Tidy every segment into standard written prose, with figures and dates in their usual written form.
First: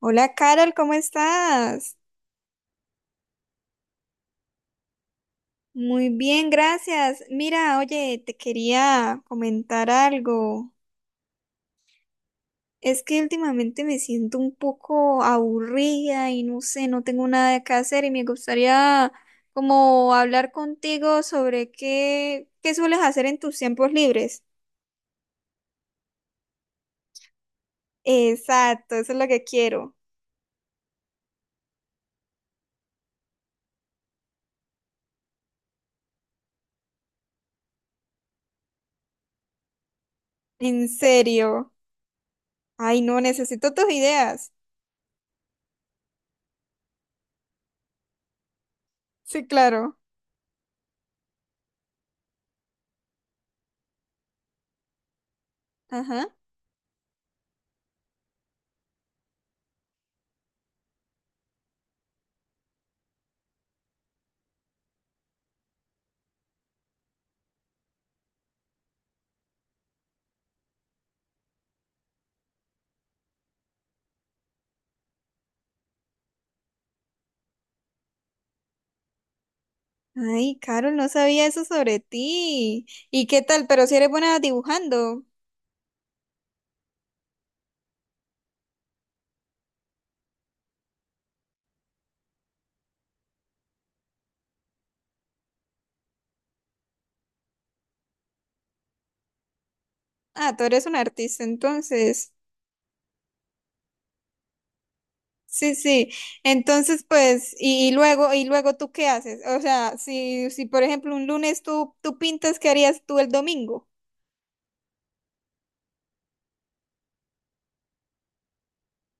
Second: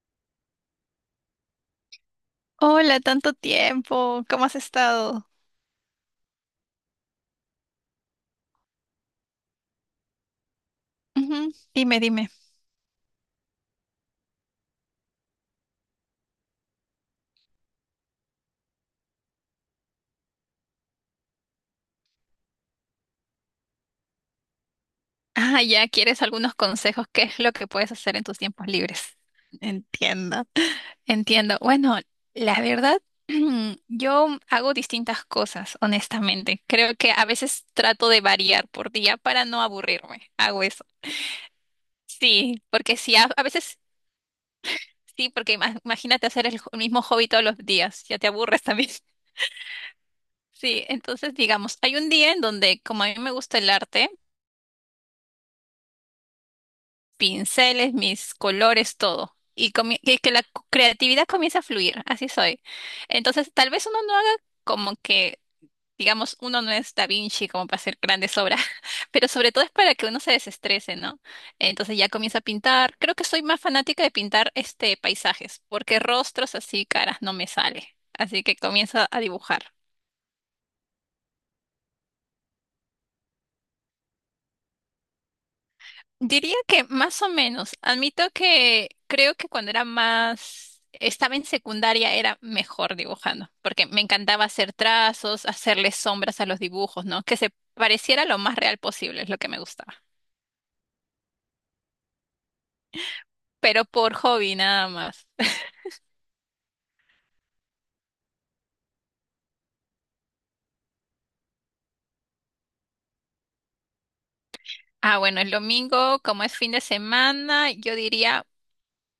Hola Carol, ¿cómo estás? Hola, tanto tiempo. ¿Cómo has estado? Muy bien, gracias. Mira, oye, te quería comentar algo. Ujú, dime. Es que últimamente me siento un poco aburrida y no sé, no tengo nada que hacer y me gustaría como hablar contigo sobre qué sueles hacer en tus tiempos libres. Ah, ya quieres algunos consejos. ¿Qué es lo que puedes hacer en tus tiempos Exacto, eso es libres? lo que quiero. Entiendo. Entiendo. Bueno, la verdad, yo hago distintas cosas, honestamente. Creo que a veces trato de variar por día para no aburrirme. Hago eso. ¿En serio? Sí, porque Ay, si no, a, a necesito veces, tus ideas. sí, porque imagínate hacer el mismo hobby todos los días, ya te aburres también. Sí, claro. Sí, entonces digamos, hay un día en donde como a mí me gusta el arte, Ajá. pinceles, mis colores, todo. Y que la creatividad comienza a fluir, así soy. Entonces, tal vez uno no haga como que, digamos, uno no es Da Vinci como para hacer grandes obras, pero sobre todo es para que uno se desestrese, ¿no? Entonces ya comienza a pintar. Creo que soy más fanática de pintar este paisajes, porque rostros así, caras, no me sale. Así que comienzo a dibujar. Ay, Carol, no sabía eso sobre ti. ¿Y qué tal? Pero si eres buena dibujando. Diría que más o menos. Admito que creo que cuando era más, estaba en secundaria era mejor dibujando, porque me encantaba hacer trazos, hacerle sombras a los dibujos, ¿no? Que se pareciera lo más real posible, es lo que me gustaba. Ah, tú eres un artista, entonces. Pero por hobby nada más. Sí, sí. Entonces, pues, y luego tú ¿qué haces? O sea, si por ejemplo un lunes tú pintas, ¿qué harías tú el domingo? Ah, bueno, el domingo, como es fin de semana, yo diría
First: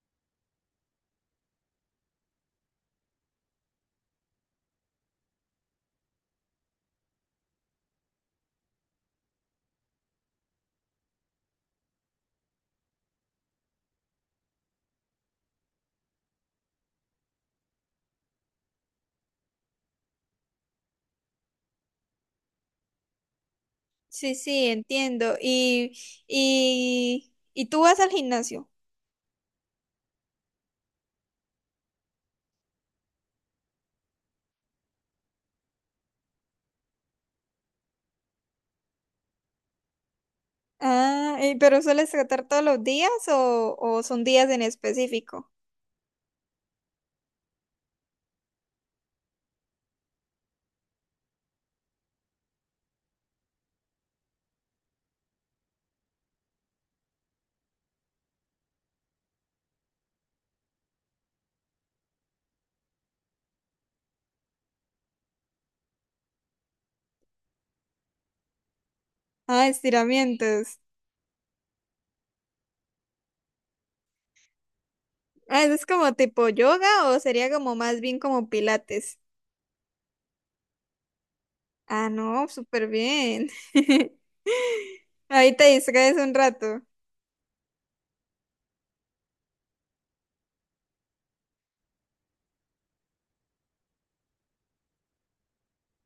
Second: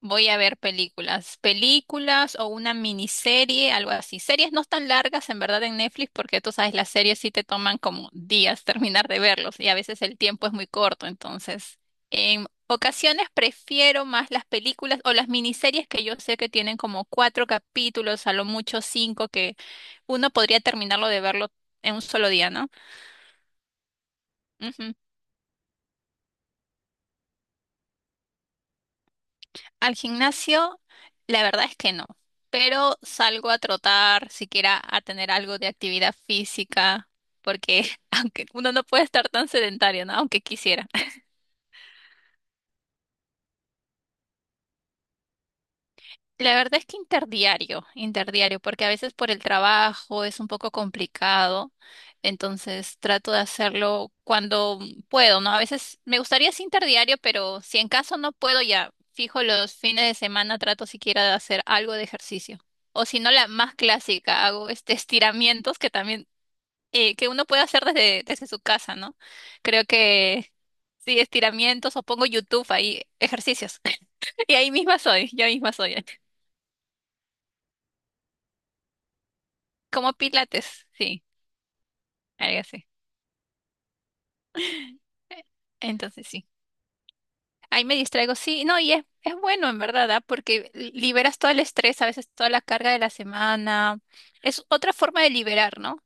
voy a ver películas, películas o una miniserie, algo así. Series no tan largas en verdad en Netflix porque tú sabes, las series sí te toman como días terminar de verlos y a veces el tiempo es muy corto. Entonces, en ocasiones prefiero más las películas o las miniseries que yo sé que tienen como cuatro capítulos, a lo mucho cinco, que uno podría terminarlo de verlo en un solo día, ¿no? Sí, sí, entiendo. Y tú ¿vas al gimnasio? Al gimnasio, la verdad es que no, pero salgo a trotar, siquiera a tener algo de actividad física, porque aunque uno no puede estar tan sedentario, ¿no? Aunque quisiera. Ah, y ¿pero sueles tratar todos los días o son días en específico? La verdad es que interdiario, porque a veces por el trabajo es un poco complicado, entonces trato de hacerlo cuando puedo, ¿no? A veces me gustaría sí interdiario, pero si en caso no puedo ya fijo los fines de semana, trato siquiera de hacer algo de ejercicio. O si no, la más clásica, hago este estiramientos que también, que uno puede hacer desde su casa, ¿no? Ah, Creo que estiramientos. sí, estiramientos o pongo YouTube ahí, ejercicios. Y ahí misma soy, yo Ah, misma ¿eso es soy. como tipo yoga o sería como más bien como pilates? Como pilates, sí, Ah, no, algo así. súper bien. Eh, Ahí te distraes Entonces un sí, rato. ahí me distraigo, sí, no, es bueno en verdad, ¿ah? Porque liberas todo el estrés, a veces toda la carga de la semana, es otra forma de liberar, ¿no?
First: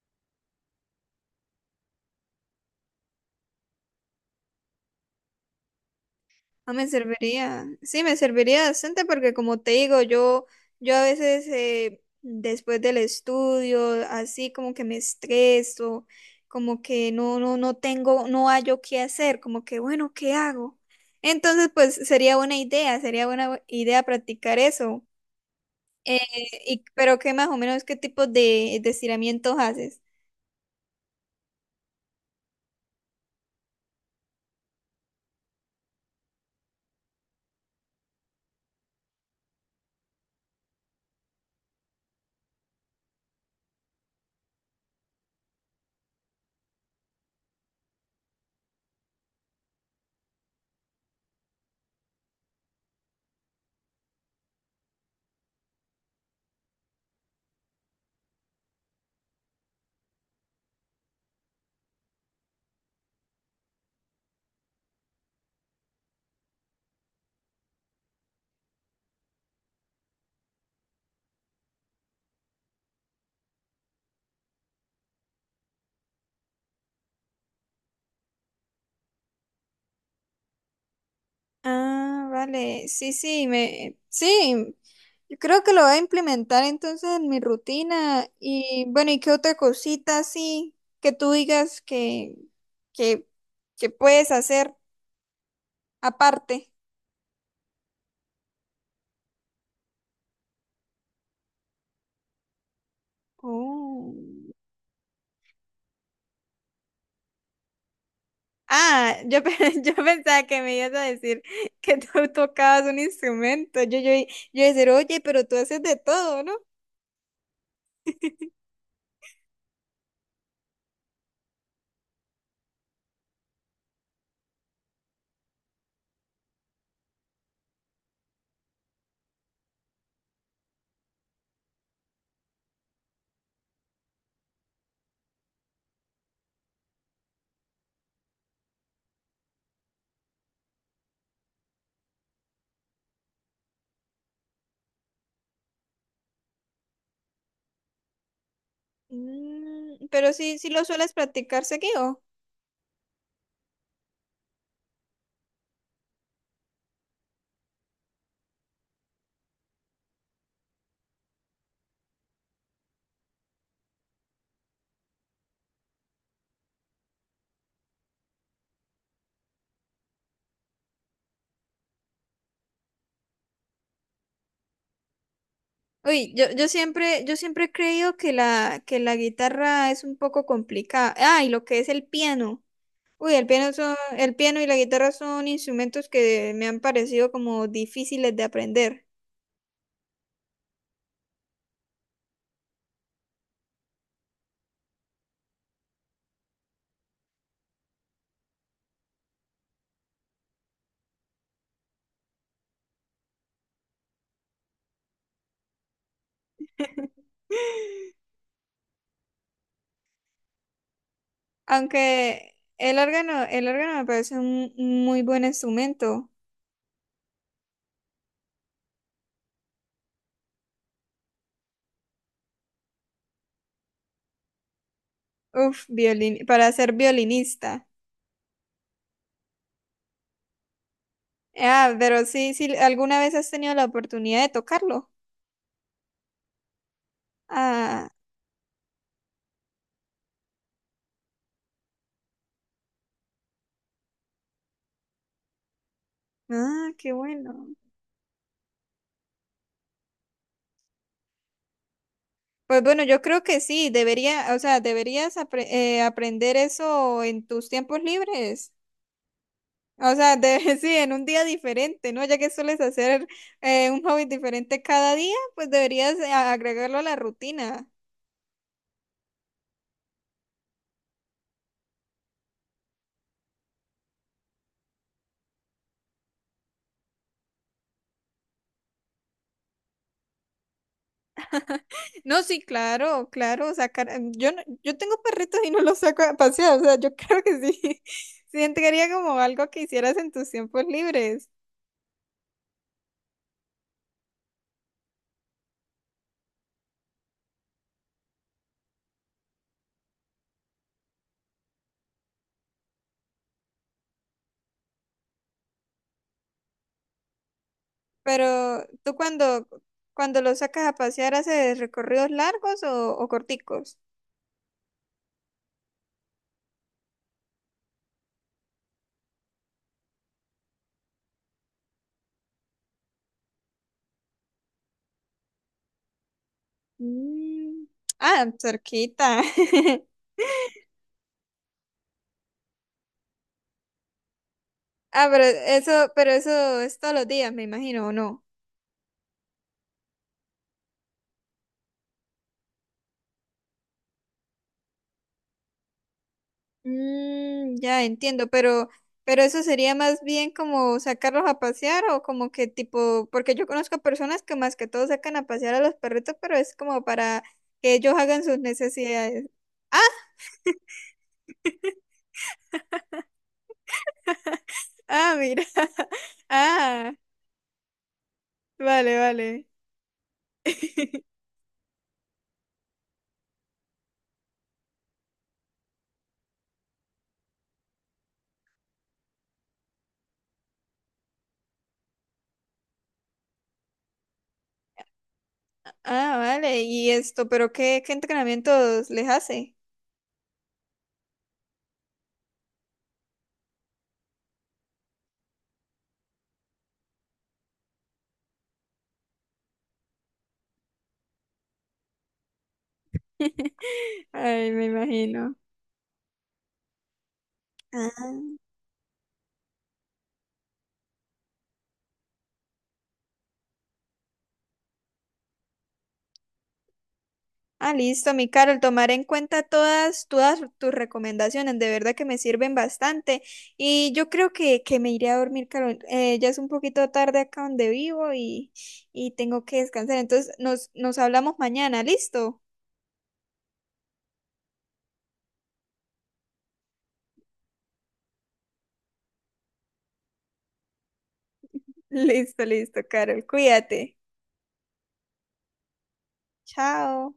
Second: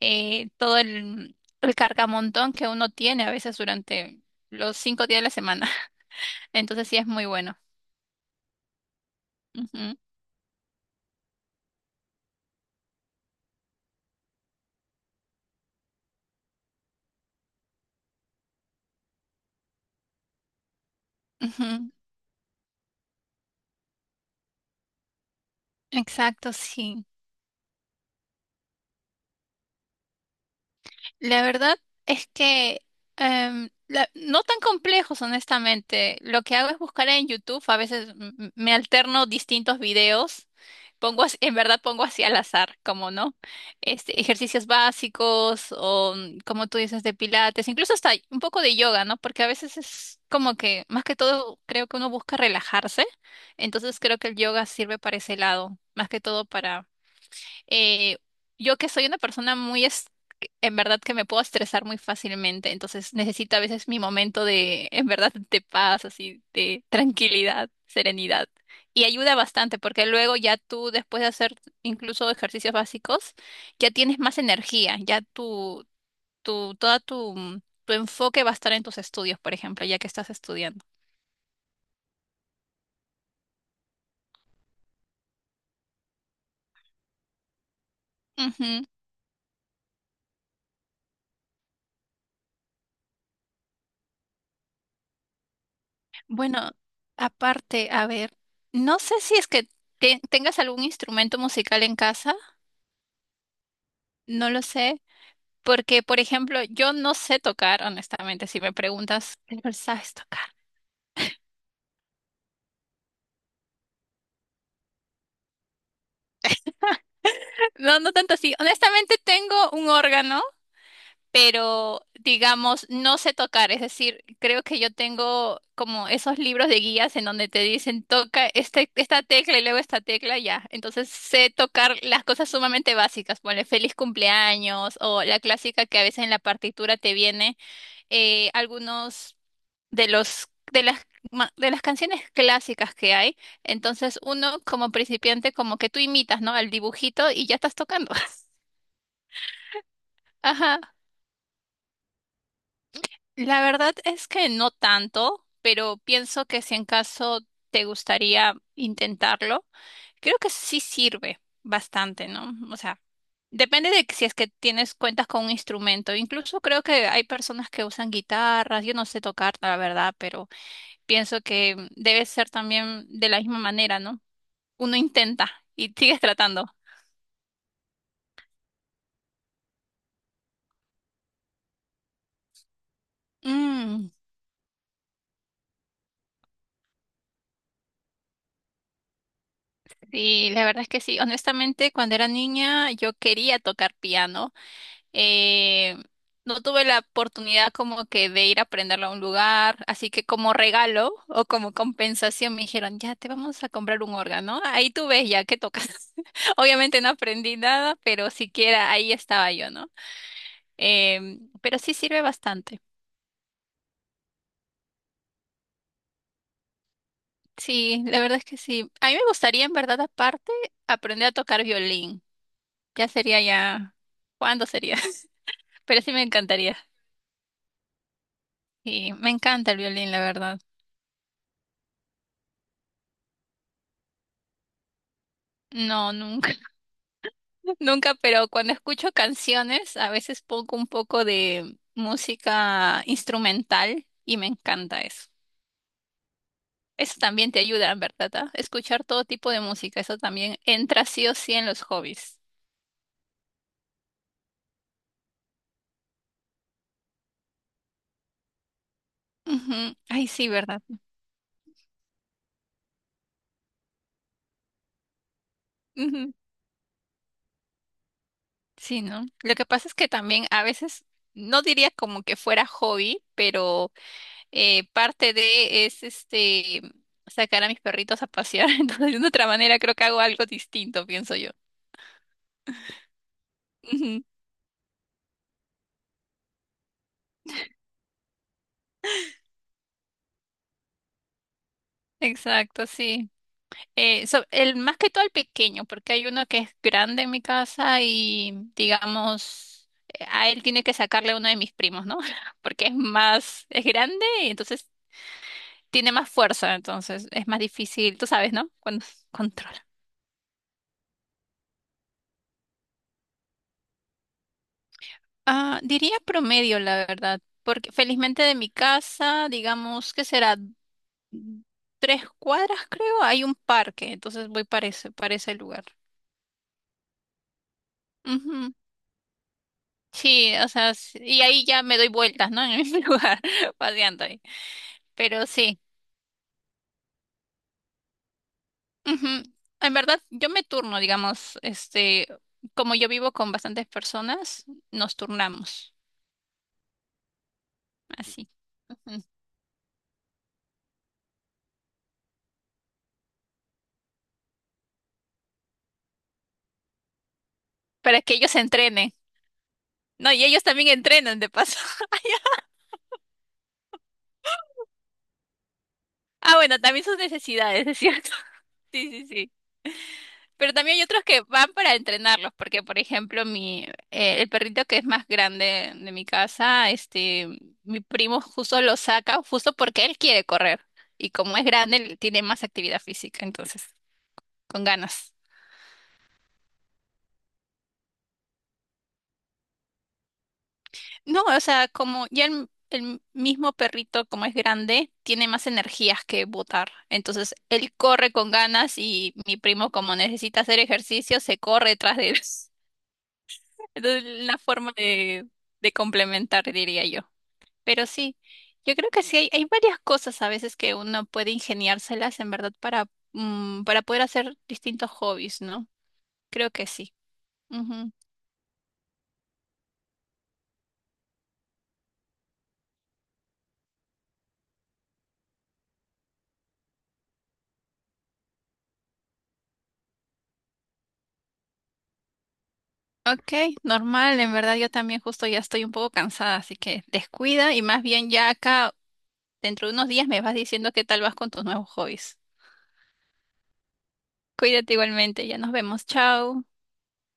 Todo el cargamontón que uno tiene a veces durante los 5 días de la semana, No me entonces sí es muy bueno. serviría. Sí, me serviría bastante porque como te Ujú, digo, yo a veces después del estudio, así como que me estreso, como que no tengo, no hallo qué hacer, como que bueno, ¿qué hago? Entonces, ujú. pues sería buena idea practicar eso. Eh, Exacto, y, sí. pero qué más o menos, qué tipo de estiramientos haces. La verdad es que no tan complejos, honestamente. Lo que hago es buscar en YouTube, a veces me alterno distintos videos. En verdad pongo así al azar, como no, este, ejercicios básicos o mm, como tú dices de pilates, incluso hasta un poco de yoga, ¿no? Porque a veces es como que más que todo creo que uno busca relajarse, entonces creo que el yoga sirve para ese lado, más que todo eh, yo que soy una persona muy, en verdad que me puedo estresar muy fácilmente, entonces necesito a veces mi momento de, en verdad, de paz, así, de tranquilidad, serenidad. Y ayuda bastante porque luego ya tú, después de hacer incluso ejercicios básicos, ya tienes más energía, toda tu, mm, tu enfoque va a estar en tus estudios, por ejemplo, ya que estás estudiando. Ah, vale. Sí, sí, me, sí. Yo creo que lo voy a implementar entonces en mi rutina. Y Ujú. bueno, ¿y qué otra cosita así que tú digas que, que puedes hacer aparte? Bueno, aparte, a ver, no sé si es que tengas algún instrumento musical en casa. Oh. No lo sé, porque por ejemplo, yo no sé tocar, honestamente, si me Ah, preguntas, yo, "Pero yo ¿sabes tocar? pensaba que me ibas a decir que tú tocabas un instrumento. Yo iba a decir, oye, pero tú haces de todo, ¿no? No, no tanto así. Honestamente tengo un órgano, pero digamos, no sé tocar, es decir, creo que yo tengo como esos libros de guías en donde te dicen toca este, esta tecla y luego esta tecla, ya. Entonces sé tocar las cosas sumamente básicas, ponle feliz cumpleaños o la clásica que a veces en la partitura te viene algunos de los de las de las canciones clásicas que hay, entonces uno como principiante como que tú imitas, ¿no? Al dibujito y ya estás tocando. Mm, pero sí, sí Ajá. lo sueles practicar seguido. La verdad es que no tanto, pero pienso que si en caso te gustaría intentarlo, creo que sí sirve bastante, ¿no? O sea, depende de que si es que tienes cuentas con un instrumento. Incluso creo que hay personas que usan guitarras, yo no sé tocar, la verdad, pero pienso que debe ser también de la misma manera, ¿no? Uno intenta y sigues Uy, yo, tratando. yo siempre, yo siempre he creído que la guitarra es un poco complicada. Ah, y lo que es el piano. Uy, el piano son, Mm, el piano y la guitarra son instrumentos que me han parecido como difíciles de aprender. sí, la verdad es que sí. Honestamente, cuando era niña yo quería tocar piano. Eh, no tuve la oportunidad como que de ir a aprenderlo a un lugar, así que como regalo o como compensación me dijeron, ya te vamos a comprar un órgano. Ahí tú ves ya que tocas. Obviamente no aprendí nada, pero siquiera ahí estaba yo, ¿no? Pero sí sirve Aunque bastante. El órgano me parece un muy buen instrumento. Sí, la verdad es que sí. A mí me gustaría en verdad aparte aprender a tocar violín. Ya sería ya. ¿Cuándo sería? Uf, Pero sí me violin, para encantaría. ser violinista. Y me encanta el violín, la verdad. Ah, pero sí, sí, ¿alguna vez has tenido la oportunidad de tocarlo? No, nunca, Ah, nunca, pero cuando escucho canciones, a veces pongo un poco de música instrumental y me encanta eso. ah, qué Eso también te bueno. ayuda, ¿verdad? ¿Ah? Escuchar todo tipo de música, eso también entra sí o sí en los hobbies. Pues bueno, yo creo que sí, debería, o sea, deberías aprender eso en tus tiempos libres. Ujú. O Ay, sea, sí, ¿verdad? sí, en un día diferente, ¿no? Ya que sueles hacer un hobby diferente cada día, pues deberías Ujú. agregarlo a la rutina. Sí, ¿no? Lo que pasa es que también a veces, no diría como que fuera hobby, pero parte de es este sacar a mis perritos a pasear. Entonces, de otra manera, creo que hago algo distinto, pienso yo. No, sí, claro, claro, sacar, Ujú, yo yo tengo perritos y no los saco a pasear, o sea, yo creo que sí, sí, entraría como algo que hicieras en tus tiempos libres. exacto, sí. El, más que todo el pequeño, porque hay uno que es grande en mi casa y, digamos, a él tiene que sacarle uno de mis primos, ¿no? Porque es más, es grande y entonces tiene más fuerza, entonces es más difícil, tú sabes, ¿no? Pero Cuando tú se cuando, controla. cuando los sacas a pasear, ¿haces recorridos largos o corticos? Ah, diría promedio, la verdad, porque felizmente de mi casa, digamos que será mm, 3 cuadras, creo, hay un parque, entonces voy para para ese lugar. Mm. Ah, Ujú. cerquita. Sí, o sea, y ahí ya me doy vueltas, ¿no? En el mismo lugar, paseando ahí. Ah, pero Pero sí, eso, pero eso es todos los días, me imagino, ¿o no? ujú. En verdad, yo me turno, digamos, este, como yo vivo con bastantes personas, nos turnamos, Mm, ya entiendo, así, ujú. pero eso sería más bien como sacarlos a pasear o como que tipo, porque yo conozco personas que más que todo sacan a pasear a los perritos, pero es como para que ellos Para que hagan ellos sus se entrenen. necesidades. Ah, No, y ellos también entrenan, de paso. ah, mira. Ah, bueno, también Ah, sus necesidades, es cierto. Sí, vale, sí, sí. vale. Pero también hay otros que van para entrenarlos, porque por ejemplo, mi, el perrito que es más grande de mi casa, este, mi primo justo lo saca, justo porque él quiere correr. Y como es grande, él tiene más actividad física, entonces, con ganas. Ah, vale. Y esto, pero ¿qué entrenamientos les hace? No, o sea, como ya el mismo perrito, como es grande, tiene más energías que botar. Entonces, él corre con ganas y mi primo, como necesita hacer ejercicio, se corre detrás de él. Entonces, una Ay, me forma imagino. de complementar, diría yo. Pero sí, Ah, yo creo que sí hay varias cosas a veces que uno puede ingeniárselas en verdad para, mm, para poder hacer distintos hobbies, ¿no? Creo que sí. ah, Ujú. listo, mi Carol, tomaré en cuenta todas, todas tus recomendaciones, de verdad que me sirven bastante. Y yo creo que me iré a dormir, Carol. Ya es un poquito tarde acá donde vivo y tengo que descansar. Entonces, nos hablamos mañana, ¿listo? Ok, normal, en verdad yo también justo ya estoy un poco cansada, así que descuida y más bien ya acá dentro de unos días me vas diciendo qué tal vas con tus nuevos hobbies. Listo, listo, Carol, cuídate. Cuídate igualmente, ya nos vemos, chao. Chao.